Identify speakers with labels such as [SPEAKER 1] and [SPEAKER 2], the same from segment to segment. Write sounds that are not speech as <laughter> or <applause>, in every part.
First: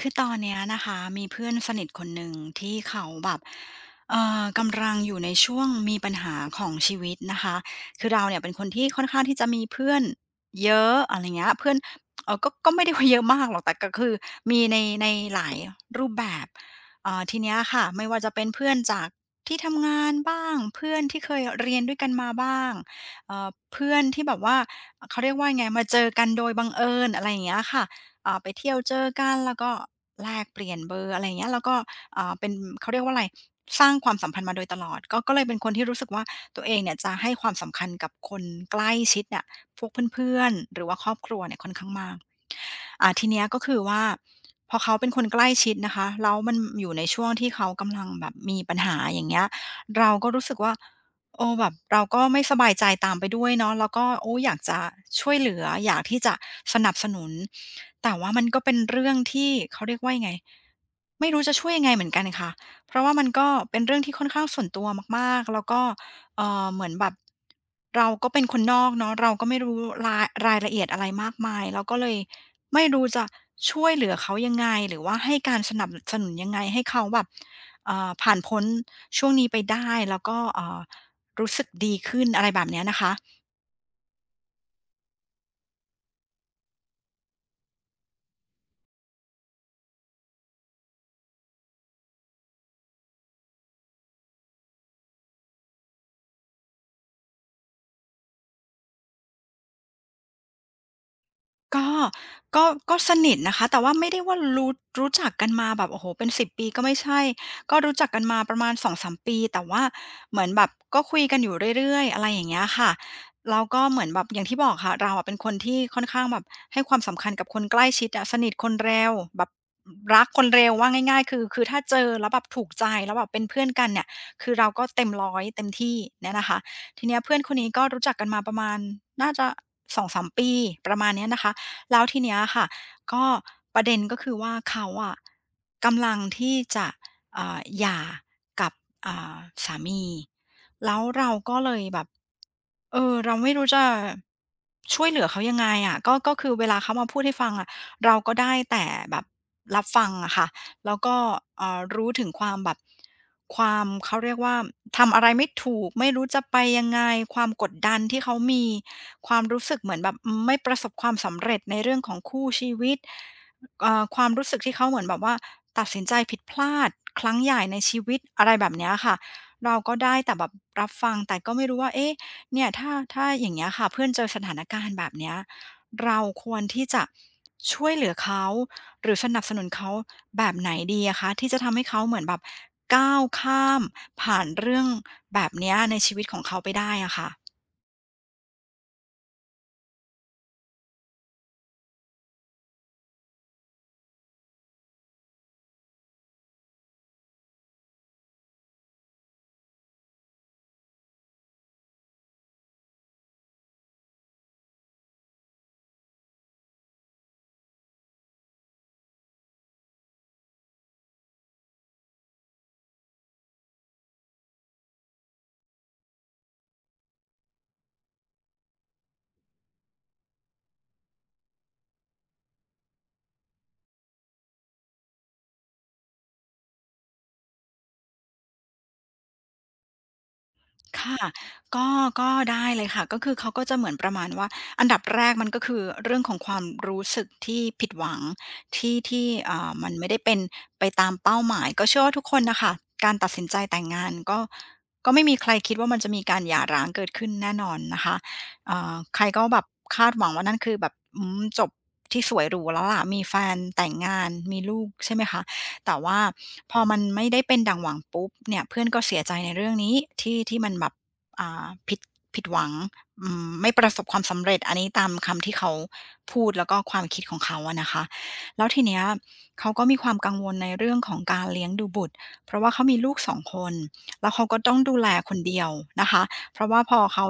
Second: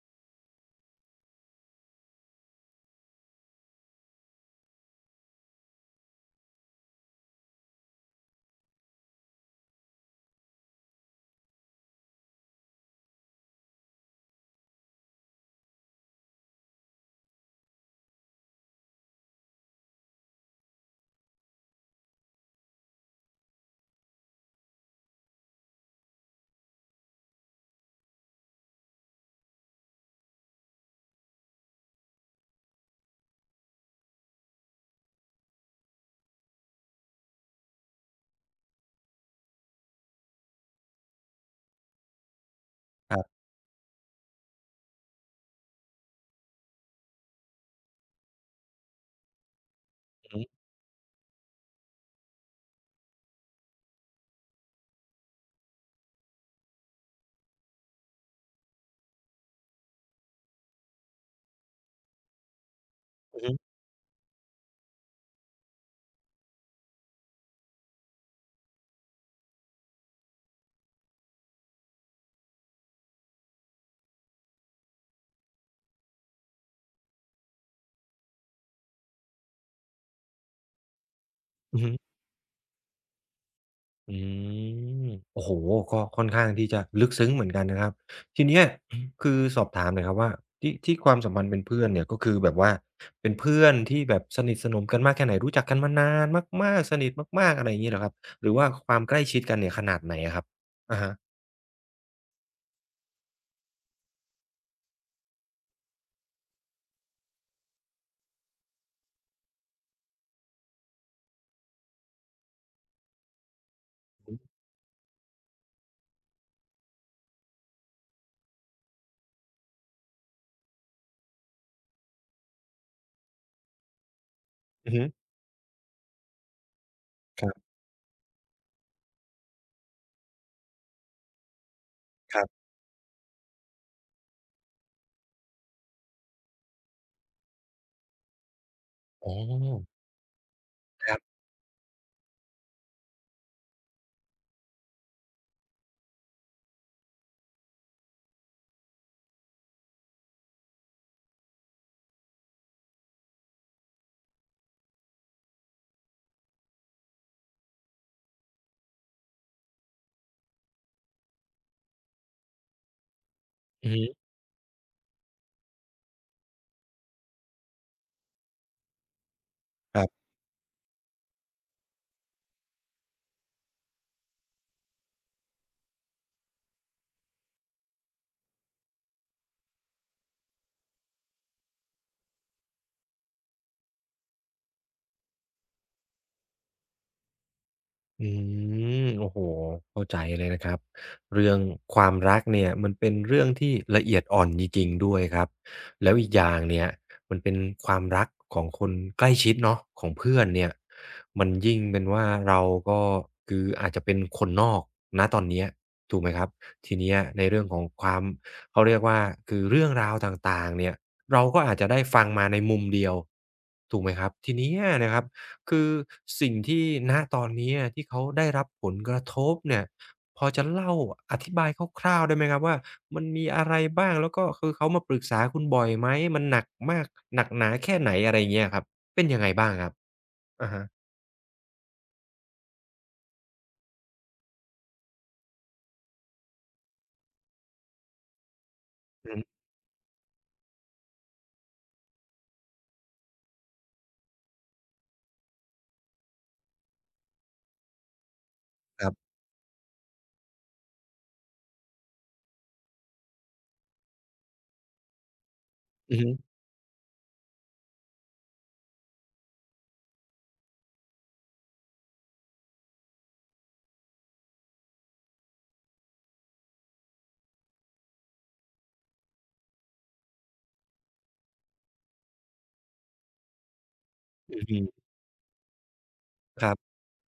[SPEAKER 1] คือตอนเนี้ยนะคะมีเพื่อนสนิทคนหนึ่งที่เขาแบบกำลังอยู่ในช่วงมีปัญหาของชีวิตนะคะคือเราเนี่ยเป็นคนที่ค่อนข้างที่จะมีเพื่อนเยอะอะไรเงี้ยเพื่อนก็ไม่ได้ว่าเยอะมากหรอกแต่ก็คือมีในหลายรูปแบบทีเนี้ยค่ะไม่ว่าจะเป็นเพื่อนจากที่ทำงานบ้างเพื่อนที่เคยเรียนด้วยกันมาบ้างเพื่อนที่แบบว่าเขาเรียกว่าไงมาเจอกันโดยบังเอิญอะไรอย่างเงี้ยค่ะ ไปเที่ยวเจอกันแล้วก็แลกเปลี่ยนเบอร์อะไรเงี้ยแล้วก็เอ่าเป็นเขาเรียกว่าอะไรสร้างความสัมพันธ์มาโดยตลอดก็เลยเป็นคนที่รู้สึกว่าตัวเองเนี่ยจะให้ความสำคัญกับคนใกล้ชิดเนี่ยพวกเพื่อนๆหรือว่าครอบครัวเนี่ยค่อนข้างมากอ่า
[SPEAKER 2] ครั
[SPEAKER 1] ทีเนี้
[SPEAKER 2] บ
[SPEAKER 1] ยก็คือว่าพอเขาเป็นคนใกล้ชิดนะคะแล้วมันอยู่ในช่วงที่เขากำลังแบบมีปัญหาอย่างเงี้ยเรา
[SPEAKER 2] อื
[SPEAKER 1] ก็
[SPEAKER 2] อฮึ
[SPEAKER 1] รู้สึกว่า เอ้แบบเราก็ไม่สบายใจตามไปด้วยเนาะแล้วก็โอ้อยากจะช่วยเหลืออยากที่จะสนับสนุนแต่ว่ามันก็เป็นเรื่องที่เขาเรียกว่ายังไงไม่รู้จะช่วยยังไงเหมือนกันค่ะเพราะว่ามัน
[SPEAKER 2] อือ
[SPEAKER 1] ก็
[SPEAKER 2] ฮึ
[SPEAKER 1] เป็นเรื่องที่ค่อนข้างส่วนตัวมากๆแล้วก็เออเหมือนแบบเราก็เป็นคนนอกเนาะเราก็ไม่รู้รายละเอียดอะไรมากมายเราก็เลยไม่รู้จะช่วยเหลือเขายังไงหรือว่าให้การสนับสนุนยังไงให้เขาแบบผ่านพ้นช่วงนี้ไปได้แล้วก็รู้สึก
[SPEAKER 2] อือฮึ
[SPEAKER 1] ดีขึ้นอะไรแบบเนี้ยนะคะ
[SPEAKER 2] อืมโอ้โฮก็ค่อนข้างที่จะลึกซึ้งเหมือนกันนะครับ ทีเนี้ยคือสอบถามหน่อยครับว่าที่ความสัมพันธ์เป็นเพื่อนเนี่ยก็คือแบบว่าเป็นเพื่อนที่แบบสนิทสนมกันมากแค่ไหนรู้จักกันมานานมากๆสนิทมากๆอะไรอย่างงี้เหรอครับหรือว่าความใกล้ชิดกันเนี่ยขนาดไหนอะครับอะฮะ
[SPEAKER 1] ก็ก็ก็สนิทนะคะแต่ว่าไม่ได้ว่ารู้จักกันมาแบบโอ้โฮเป็น10ปีก็ไม่ใช่ก็รู้จักกันมาประมาณ2-3ปีแต่ว่าเหมือนแบบก็คุยกันอยู่เรื่อยๆอะไรอย่างเงี้ยค่ะแล้วก็เหมือนแบบ
[SPEAKER 2] อื
[SPEAKER 1] อ
[SPEAKER 2] อ
[SPEAKER 1] ย่างที่บ
[SPEAKER 2] ฮึ
[SPEAKER 1] อกค่ะเราอะเป็นคนที่ค่อนข้างแบบให้ความสำคัญกับคนใกล้ชิดอะสนิทคนเร็วแบบรักคนเร็วว่าง่ายๆคือถ้าเจอแล้วแบบถูกใจแล้วแบบเป็นเพื่อนกันเนี่ยคือเราก็
[SPEAKER 2] อือฮึ
[SPEAKER 1] เต็ม100เต็มที่เนี่ยนะคะทีเนี้ยเพื่อนคน
[SPEAKER 2] ค
[SPEAKER 1] นี้ก็รู้จักกันมาประมาณน่าจะสองสามปีประมาณเนี้ยนะคะ แล้วทีเนี้ย
[SPEAKER 2] รับ
[SPEAKER 1] ค่ะ
[SPEAKER 2] ๆ
[SPEAKER 1] ก็ประเด็นก็คือว่าเขาอะกำลังที่จะหย่ากับอ่
[SPEAKER 2] อ๋อ
[SPEAKER 1] าสามีแล้ว
[SPEAKER 2] ครั
[SPEAKER 1] เรา
[SPEAKER 2] บ
[SPEAKER 1] ก็เลยแบบเออเราไม่รู้จะช่วยเหลือเขายังไงอะก็คือเวลาเขามาพูดให้ฟังอะเราก็ได้แต่แบบรับฟังอะค่ะ แล้วก็รู้ถึงความแบบความเขาเรียกว่าทำอะไรไม่ถูกไม่รู้จะไปยังไงความกดดันที่เขามีความรู้สึกเหมือนแบบไม่ประสบความสำเร็จในเรื่องของคู่ชีวิต
[SPEAKER 2] อือ
[SPEAKER 1] ค
[SPEAKER 2] ฮึ
[SPEAKER 1] วามรู้สึกที่เขาเหมือนแบบว่าตัดสินใจผิดพลาดครั้งใหญ่ในชีวิตอะไรแบบเนี้ยค่ะเราก็
[SPEAKER 2] ครั
[SPEAKER 1] ได้
[SPEAKER 2] บ
[SPEAKER 1] แต่แบบรับฟังแต่ก็ไม่รู้ว่าเอ๊ะเนี่ยถ้าอย่างเงี้ยค่ะเพื่อนเจอสถานการณ์แบบเนี้ย เราควรที่จะช่วยเหลือเขาหรือสนับสนุนเขาแบบไหนดีอะคะที่จะทำให้เขาเหมือนแบบก้าวข้ามผ่านเรื่องแบบเนี้ยในชีวิตของเขาไปได้อะค่ะ
[SPEAKER 2] อืมโอ้โฮเข้าใจเลยนะครับเรื่องความรักเนี่ยมันเป็นเรื่องที่ละเอียดอ่อนจริงๆด้วยครับแล้วอีกอย่างเนี่ยมันเป็นความรักของคนใกล้ชิดเนาะของเพื่อนเนี่ยมันยิ่งเป็นว่าเราก็คืออาจจะเป็นคนนอกณตอนเนี้ยถูกไหมครับทีเนี้ยในเรื่องของความเขาเรียกว่าคือเรื่องราวต่างๆเนี่ยเราก็อาจจะได้ฟังมาในมุมเดียวถูกไหมครับทีเนี้ยนะครับ คือสิ่งที่ณตอนนี้อะที่เขาได้รับผลกระทบเนี่ยพอจะเล่าอธิบายคร่าวๆได้ไหมครับว่ามันมีอะไรบ้างแล้วก็คือเขามาปรึกษาคุณบ่อยไหมมันหนักมากหนักหนาแค่ไหนอะไรอย่างเงี้ยครับเป็นยังไงบ้างครับอะฮะ
[SPEAKER 1] ค่ะก็ก็ได้เลยค่ะก็คือเขาก็จะเหมือนประมาณว่าอันดับแรกมันก็คือเรื่องของความรู้สึกที่ผิดหวังที่
[SPEAKER 2] อือฮึ
[SPEAKER 1] อ่ามันไม่ได้เป็นไปตามเป้าหมายก็เชื่อว่าทุกคนน่ะค่ะการตัดสินใจแต่งงานก็ไม่มีใครคิดว่ามันจะมีการหย่าร้างเกิดขึ้นแน่นอนนะคะอ่า
[SPEAKER 2] ครั
[SPEAKER 1] ใคร
[SPEAKER 2] บ
[SPEAKER 1] ก็แบบคาดหวังว่านั่นคือแบบอืมจบที่สวยหรูแล้วล่ะมีแฟนแต่งงานมีลูกใช่ไหมคะ แต่
[SPEAKER 2] อื
[SPEAKER 1] ว่า
[SPEAKER 2] อฮึ
[SPEAKER 1] พอมันไม่ได้เป็นดังหวังปุ๊บเนี่ยเพื่อนก็เสียใจในเรื่องนี้ที่มันแบบอ่าผิดหวังอืมไม่ประสบความสำเร็จอันนี้ตามคำที่เขาพูดแล้วก็ความคิดของเขาอะนะคะแล้วทีเนี้ยเขาก็มีความกังวลในเรื่องของการเลี้ยงดูบุตรเพราะว่าเขามีลูก2คนแล้วเขา
[SPEAKER 2] อื
[SPEAKER 1] ก็ต้อ
[SPEAKER 2] อ
[SPEAKER 1] งดูแลคนเดียวนะคะเพ
[SPEAKER 2] ค
[SPEAKER 1] ราะ
[SPEAKER 2] รั
[SPEAKER 1] ว่าพ
[SPEAKER 2] บ
[SPEAKER 1] อเขา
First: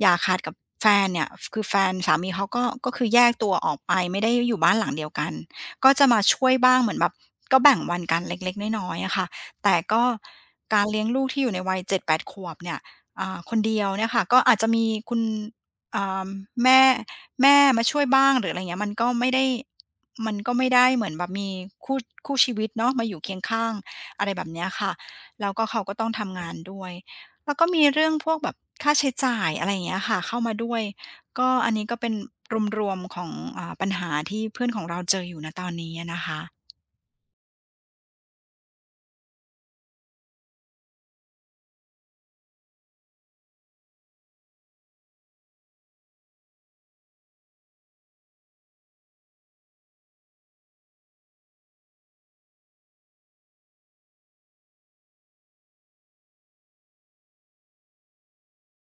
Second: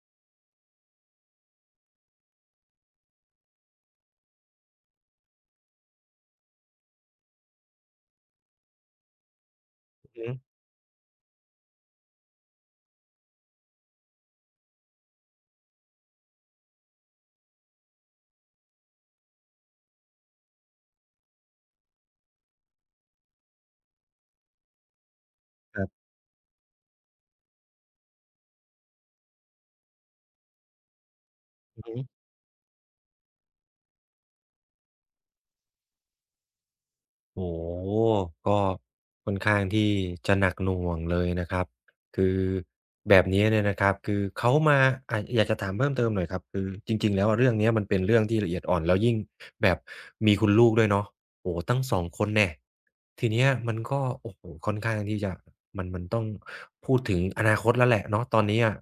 [SPEAKER 1] อย่าขาดกับแฟนเนี่ยคือแฟนสามีเขาก็คือแยกตัวออกไปไม่ได้อยู่บ้านหลังเดียวกัน ก็จะมาช่วยบ้างเหมือนแบบก็แบ่งวันกันเล็กๆน้อยๆอะค่ะแต่ก็
[SPEAKER 2] อือฮึ
[SPEAKER 1] การเลี้ยงลูกที่อยู่ในวัย7-8ขวบเนี่ยคนเดียวเนี่ยค่ะก็อาจจะมีคุณอ่าแม่มาช่วยบ้างหรืออะไรอย่างเงี้ยมันก็ไม่ได้มันก็ไม่ได้เหมือนแบบมีคู่คู่ชีวิตเนาะมาอยู่เคียงข้างอะไรแบบเนี้ยค่ะแล้วก็
[SPEAKER 2] ค
[SPEAKER 1] เขา
[SPEAKER 2] รั
[SPEAKER 1] ก็
[SPEAKER 2] บ
[SPEAKER 1] ต้องทำงานด้วยแล้วก็มีเรื่องพวกแบบค่าใช้จ่ายอะไรอย่างเงี้ยค่ะเข้ามาด้วย ก็อัน
[SPEAKER 2] อื
[SPEAKER 1] นี้
[SPEAKER 2] อฮึ
[SPEAKER 1] ก็เป็นรวมๆของปัญหาที่เพื่อนของเราเจออยู่นะตอนนี้อะนะคะ
[SPEAKER 2] โอ้โฮก็ค่อนข้างที่จะหนักหน่วงเลยนะครับคือแบบนี้เนี่ยนะครับ คือเขามาอ่าอยากจะถามเพิ่มเติมหน่อยครับคือจริงๆแล้วอะเรื่องเนี้ยมันเป็นเรื่องที่ละเอียดอ่อนแล้วยิ่งแบบมีคุณลูกด้วยเนาะโอ้โฮตั้งสองคนแน่ทีเนี้ยมันก็โอ้โฮค่อนข้างที่จะมันต้องพูดถึงอนาคตแล้วแหละเนาะตอนนี้อะ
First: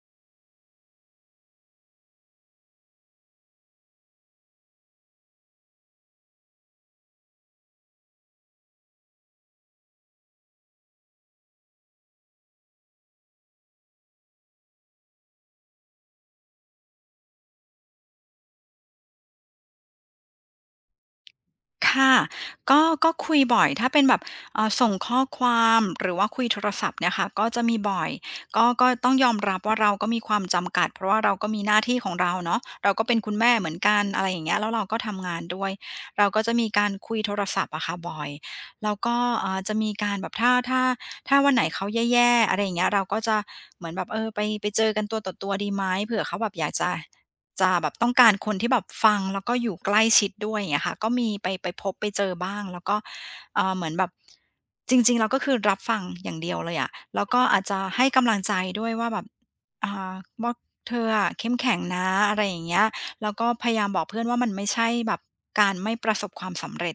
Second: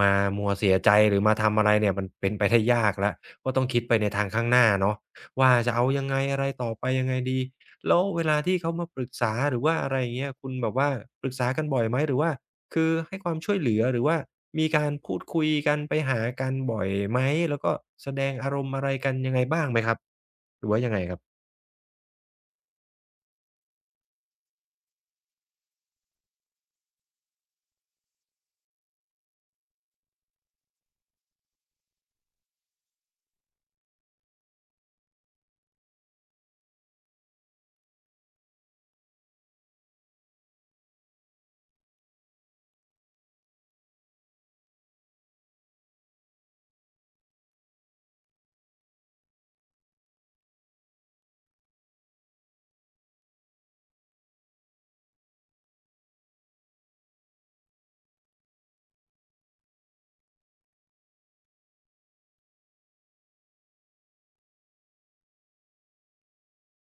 [SPEAKER 2] มามัวเสียใจหรือมาทำอะไรเนี่ยมันเป็นไปได้ยากแล้วก็ต้องคิดไปในทางข้างหน้าเนาะว่าจะเอายังไงอะไรต่อไปยังไงดี แล้วเวลาที่เขามาปรึกษาหรือว่าอะไรอย่างเงี้ยคุณแบบว่าปรึกษากันบ่อยไหมหรือว่าคือให้ความช่วยเหลือหรือว่ามีการพูดคุยกันไปหากันบ่อยไหมแล้วก็แสดงอารมณ์อะไรกันยังไงบ้างไหมครับหรือว่ายังไงครับ
[SPEAKER 1] ค่ะก็คุยบ่อยถ้าเป็นแบบส่งข้อความหรือว่าคุยโทรศัพท์เนี่ยค่ะก็จะมีบ่อยก็ต้องยอมรับว่าเราก็มีความจำกัดเพราะว่าเราก็มีหน้าที่ของเราเนาะเราก็เป็นคุณแม่เหมือนกันอะไรอย่างเงี้ยแล้วเราก็ทำงานด้วยเราก็จะมีการคุยโทรศัพท์อะค่ะบ่อยแล้วก็จะมีการแบบถ้าวันไหนเขาแย่ๆอะไรอย่างเงี้ยเราก็จะเหมือนแบบเออไปเจอกันตัวต่อตัวดีไหมเผื่อเขาแบบอยากจะ จะแบบต้องการคนที่แบบฟังแล้วก็อยู่ใกล้ชิดด้วยอย่างเงี้ยค่ะก็มีไปพบไปเจอบ้างแล้วก็เหมือนแบบจริงๆเราก็คือรับฟังอย่างเดียวเลยอะแล้วก็อาจจะให้กำลังใจด้วยว่าแบบอ่าว่าเธออะเข้มแข็งนะอะไรอย่างเงี้ยแล้วก็พยายามบอกเพื่อนว่ามันไม่ใช่แบบการไม่ประสบความสำเร็จ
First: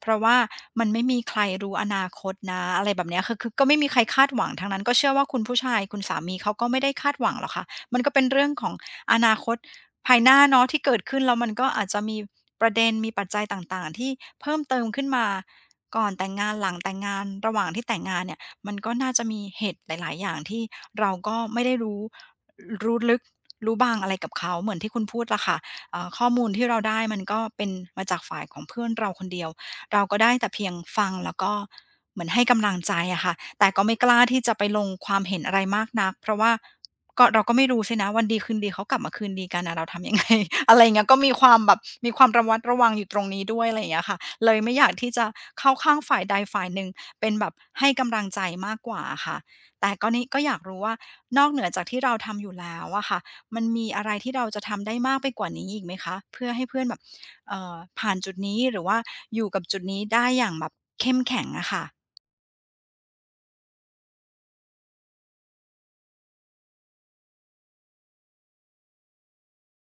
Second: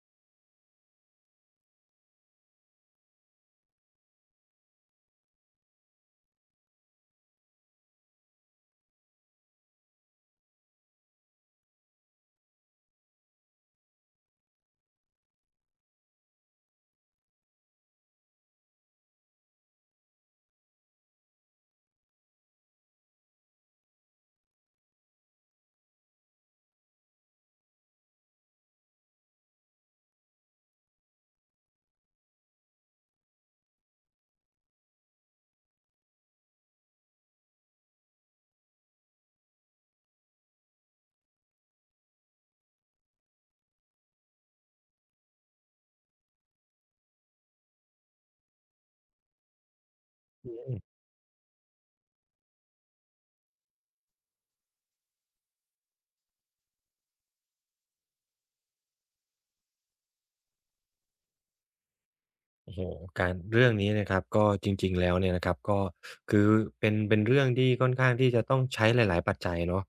[SPEAKER 1] เพราะว่ามันไม่มีใครรู้อนาคตนะอะไรแบบเนี้ยคือก็ไม่มีใครคาดหวังทั้งนั้นก็เชื่อว่าคุณผู้ชายคุณสามีเขาก็ไม่ได้คาดหวังหรอกค่ะมันก็เป็นเรื่องของอนาคต ภายหน้าเนาะที่เกิดขึ้นแล้วมันก็อาจจะมีประเด็นมีปัจจัยต่างๆที่เพิ่มเติมขึ้นมาก่อนแต่งงานหลังแต่งงานระหว่างที่แต่งงานเนี่ยมันก็น่าจะมีเหตุหลายๆอย่างที่เราก็ไม่ได้รู้รู้ลึกรู้บางอะไรกับเขาเหมือนที่คุณพูดล่ะค่ะข้อมูลที่เราได้มันก็เป็นมาจากฝ่ายของเพื่อนเราคนเดียว เราก็ได้แต่เพียงฟังแล้วก็เหมือนให้กำลังใจอะค่ะแต่ก็ไม่กล้าที่จะไปลงความเห็นอะไรมากนักเพราะว่าก็เราก็ไม่รู้สินะวันดีคืนดีเขากลับมาคืนดีกันนะเราทำยังไง <laughs> อะไรอย่างเงี้ยก็มีความแบบมีความระวัดระวังอยู่ตรงนี้ด้วยอะไรอย่างเงี้ยค่ะเลยไม่อยากที่จะเข้าข้างฝ่ายใดฝ่ายหนึ่งเป็นแบบให้กำลังใจมากกว่าค่ะแต่ก็นี่ก็อยากรู้ว่านอกเหนือจากที่เราทำอยู่แล้วอะค่ะ มันมีอะไรที่เราจะทำได้มากไปกว่านี้อีกไหมคะเพื่อให้เพื่อนแบบผ่านจุดนี้หรือว่าอยู่กับจุดนี้ได้อย่างแบบเข้มแข็งอะค่ะ
[SPEAKER 2] โอ้โหการเรื่องนี้นะครับก็จริงๆแล้วเนี่ยนะครับก็คือเป็นเรื่องที่ค่อนข้างที่จะต้องใช้หลายๆปัจจัยเนาะ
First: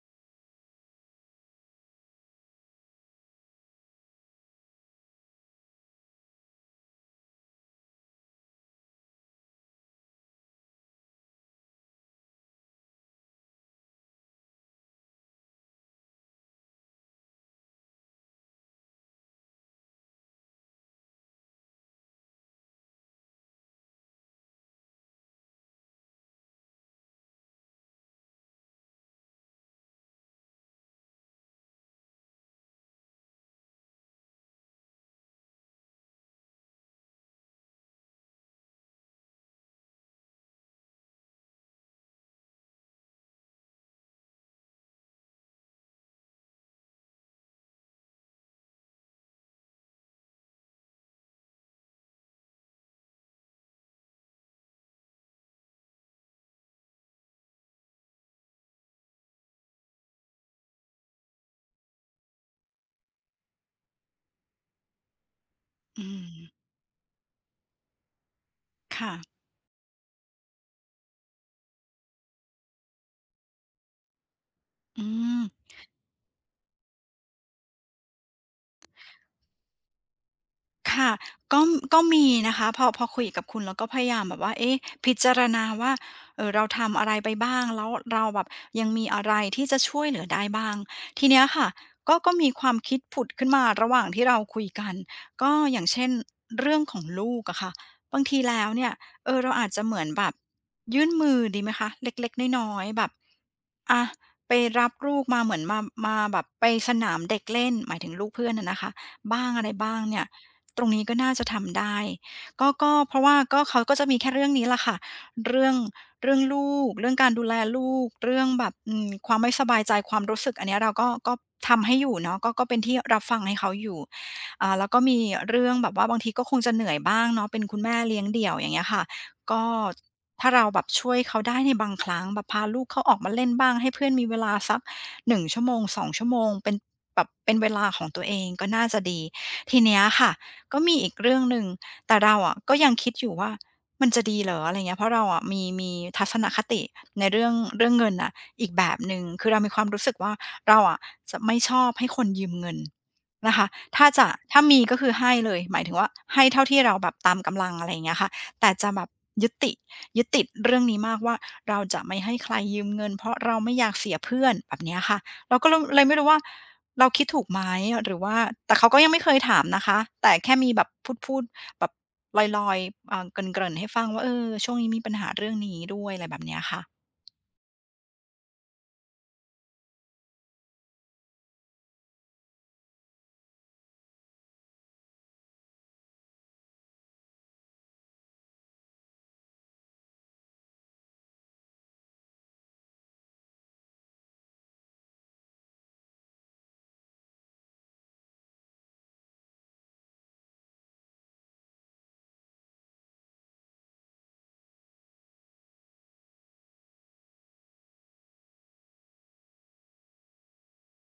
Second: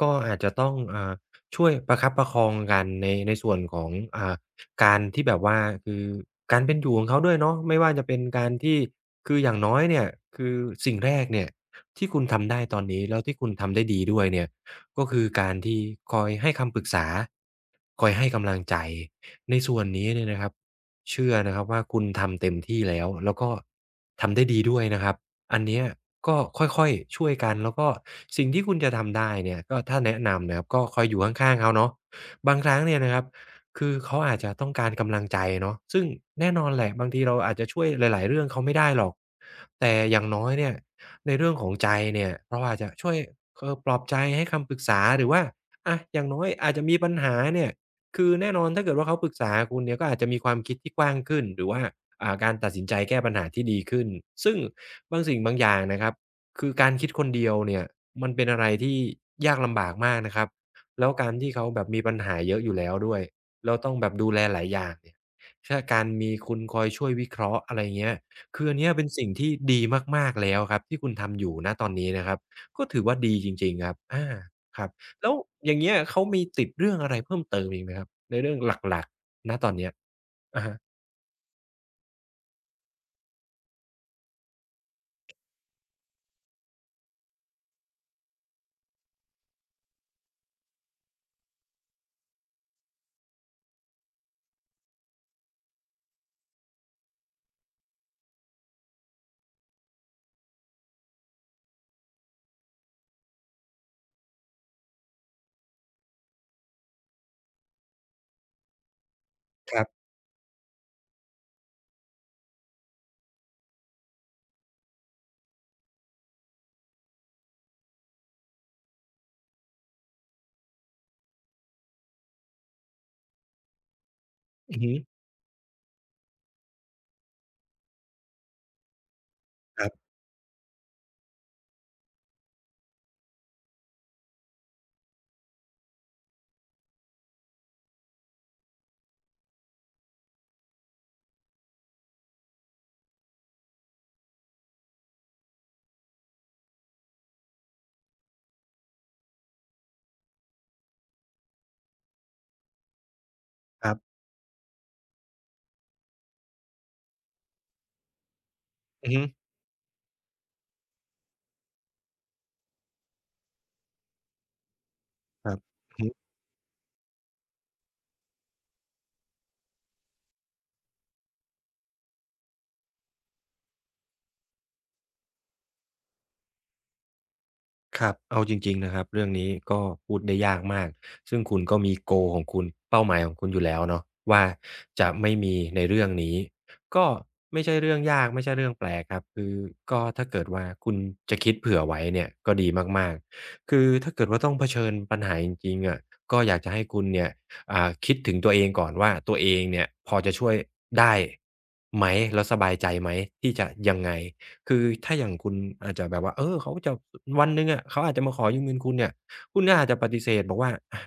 [SPEAKER 2] ก็อาจจะต้องอ่าช่วยประคับประคองกันในส่วนของอ่าการที่แบบว่าคือการเป็นอยู่ของเขาด้วยเนาะไม่ว่าจะเป็นการที่คืออย่างน้อยเนี่ยคือสิ่งแรกเนี่ยที่คุณทำได้ตอนนี้แล้วที่คุณทำได้ดีด้วยเนี่ยก็คือการที่คอยให้คำปรึกษาคอยให้กำลังใจในส่วนนี้เนี่ยนะครับ เชื่อนะครับว่าคุณทำเต็มที่แล้วแล้วก็ทำได้ดีด้วยนะครับอันเนี้ยก็ค่อยๆช่วยกันแล้วก็สิ่งที่คุณจะทำได้เนี่ยก็ถ้าแนะนำนะครับก็คอยอยู่ข้างๆเขาเนาะบางครั้งเนี่ยนะครับคือเขาอาจจะต้องการกำลังใจเนาะซึ่งแน่นอนแหละบางทีเราอาจจะช่วยหลายๆเรื่องเขาไม่ได้หรอกแต่อย่างน้อยเนี่ยในเรื่องของใจเนี่ยเราอาจจะช่วยปลอบใจให้คำปรึกษาหรือว่าอะอย่างน้อยอาจจะมีปัญหาเนี่ย คือแน่นอนถ้าเกิดว่าเขาปรึกษาคุณเนี่ยก็อาจจะมีความคิดที่กว้างขึ้นหรือว่าอ่าการตัดสินใจแก้ปัญหาที่ดีขึ้นซึ่งบางสิ่งบางอย่างนะครับคือการคิดคนเดียวเนี่ยมันเป็นอะไรที่ยากลำบากมากนะครับแล้วการที่เขาแบบมีปัญหาเยอะอยู่แล้วด้วยแล้วต้องแบบดูแลหลายอย่างเนี่ยถ้ากา
[SPEAKER 1] อื
[SPEAKER 2] รมี
[SPEAKER 1] ม
[SPEAKER 2] คุณคอยช่วยวิเคราะห์อะไรเงี้ยคืออันเนี้ยเป็น
[SPEAKER 1] ค่ะ
[SPEAKER 2] สิ่งที่ดีมากๆแล้วครับที่คุณทำอยู่ณตอนนี้นะครับก็ถือว่าดีจริงๆครับอาครับ
[SPEAKER 1] อื
[SPEAKER 2] แล้ว
[SPEAKER 1] ม
[SPEAKER 2] อย่างเงี้ยเขามีติดเรื่องอะไรเพิ่มเติมอีกไหมครับในเรื่องหลักๆณตอนเนี้ยอะฮะ
[SPEAKER 1] ค่ะก็ก็มีนะคะพอคุยกับคุณแล้วก็พยายามแบบว่าเอ๊ะพิจารณาว่าเราทำอะไรไปบ้างแล้วเราแบบยังมีอะไรที่จะช่วยเหลือได้บ้าง ทีเนี้ยค่ะก็มีความคิดผุดขึ้นมา ระหว่างที่เราคุยกัน ก็อย่างเช่น เรื่องของลูกอะค่ะบางทีแล้วเนี่ยเออเราอาจจะเหมือนแบบยื่นมือดีไหมคะเล็กๆน้อยๆแบบอะไปรับลูกมาเหมือนมาแบบไปสนามเด็กเล่น หมายถึงลูกเพื่อนอะนะคะบ้างอะไร
[SPEAKER 2] ครั
[SPEAKER 1] บ้าง
[SPEAKER 2] บ
[SPEAKER 1] เนี่ย ตรงนี้ก็น่าจะทำได้ก็เพราะว่าก็เขาก็จะมีแค่เรื่องนี้แหละค่ะเรื่องลูกเรื่องการดูแลลูกเรื่องแบบอืมความไม่สบายใจความรู้สึกอันเนี้ยเราก็ทำให้อยู่เนาะก็เป็นที่รับฟังให้เขาอยู่
[SPEAKER 2] อือ
[SPEAKER 1] แล้ว
[SPEAKER 2] ฮึ
[SPEAKER 1] ก็มีเรื่องแบบว่าบางทีก็คงจะเหนื่อยบ้างเนาะเป็นคุณแม่เลี้ยงเดี่ยวอย่างเงี้ยค่ะก็
[SPEAKER 2] ครับ
[SPEAKER 1] ถ้าเราแบบช่วยเขาได้ในบางครั้งแบบพาลูกเขาออกมาเล่นบ้างให้เพื่อนมีเวลาสัก1 ชั่วโมง 2 ชั่วโมงเป็นแบบเป็นเวลาของตัวเองก็น่าจะดีทีเนี้ยค่ะ ก็มีอีกเรื่องหนึ่งแต่เราอะก็ยังคิดอยู่ว่ามันจะดีเหรออะไรเงี้ยเพราะเราอะมีทัศนคติในเรื่องเรื่องเงินน่ะอีกแบบหนึ่งคือเรามีความรู้สึกว่าเราอะจะไม่ชอบให้คนยืมเงินนะคะ
[SPEAKER 2] ครั
[SPEAKER 1] ถ้า
[SPEAKER 2] บ
[SPEAKER 1] จะถ้ามีก็คือให้เลยหมายถึงว่าให้เท่าที่เราแบบตามกำลังอะไรอย่างเงี้ยค่ะแต่จะแบบ
[SPEAKER 2] อือฮึ
[SPEAKER 1] ยึดติยึดติดเรื่องนี้มากว่าเราจะไม่ให้ใครยืมเงินเพราะเราไม่อยากเสียเพื่อนแบบเนี้ยค่ะ
[SPEAKER 2] ครั
[SPEAKER 1] เราก็
[SPEAKER 2] บ
[SPEAKER 1] เลยไม่รู้ว่า เราคิดถูกไหมหรือว่าแต่เขาก็ยังไม่เคยถามนะคะแต่แค่มีแบบพูดๆแบบลอยๆเกริ่นๆให้ฟังว่าเออช่วงนี้มีปัญหาเรื่องนี้ด้วยอะไรแบบเนี้ยค่ะ
[SPEAKER 2] ครับเอาจริงๆนะครับเรื่องนี้ก็พูดได้ยากมาก ซึ่งคุณก็มี goal ของคุณเป้าหมายของคุณอยู่แล้วเนาะว่าจะไม่มีในเรื่องนี้ก็ไม่ใช่เรื่องยากไม่ใช่เรื่องแปลกครับคือก็ถ้าเกิดว่าคุณจะคิดเผื่อไว้เนี่ยก็ดีมากๆคือถ้าเกิดว่าต้องเผชิญปัญหาจริงๆอะก็อยากจะให้คุณเนี่ยอ่าคิดถึงตัวเองก่อนว่าตัวเองเนี่ยพอจะช่วยได้ไหมแล้วสบายใจไหมที่จะยังไง คือถ้าอย่างคุณอาจจะแบบว่าเออเขาจะวันหนึ่งอะเขาอาจจะมาขอยืมเงินคุณเนี่ยคุณก็อาจจะปฏิเสธบอกว่าอะ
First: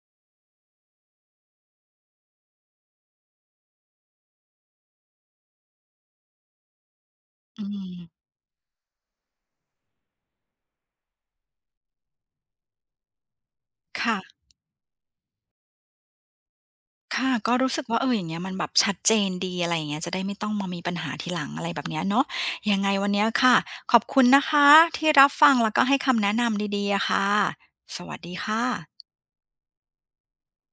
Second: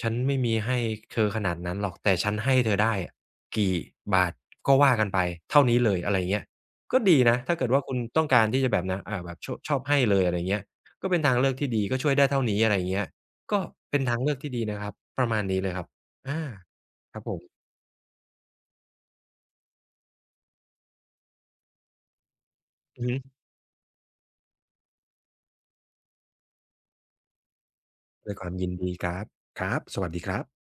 [SPEAKER 2] ฉันไม่มีให้เธอขนาดนั้นหรอกแต่ฉันให้เธอได้อะกี่บาทก็ว่ากันไปเท่านี้เลยอะไรอย่างเงี้ยก็ดีนะถ้า
[SPEAKER 1] อื
[SPEAKER 2] เกิดว่าคุณต้อง
[SPEAKER 1] ม
[SPEAKER 2] การที่จะแบบนะอ่าแบบโชะชอบให้เลยอะไรอย่างเงี้ยก็เป็นทางเลือกที่ดีก็ช่วยได้เท่านี้อะไรอย่างเงี้ยก็เป็น
[SPEAKER 1] ค่ะ
[SPEAKER 2] ทางเลือกที่ดีนะครับประมาณนี้เลยครับอาครับ
[SPEAKER 1] ค่ะ
[SPEAKER 2] ผ
[SPEAKER 1] ก็
[SPEAKER 2] ม
[SPEAKER 1] รู้สึกว่าเอออย่างเงี้ยมันแบบชัดเจนดีอะไรอย่างเงี้ยจะได้ไม่ต้องมามีปัญหาทีหลังอะไรแบบเนี้ยเนาะยังไง
[SPEAKER 2] อือ
[SPEAKER 1] วัน
[SPEAKER 2] ฮึ
[SPEAKER 1] เนี้ยค่ะขอบคุณนะคะที่รับฟังแล้วก็ให้คำแนะนำดีๆอะค่ะสวัส
[SPEAKER 2] ด้ว
[SPEAKER 1] ดี
[SPEAKER 2] ยค
[SPEAKER 1] ค
[SPEAKER 2] วามยินดี
[SPEAKER 1] ่ะ
[SPEAKER 2] ครับครับสวัสดีครับ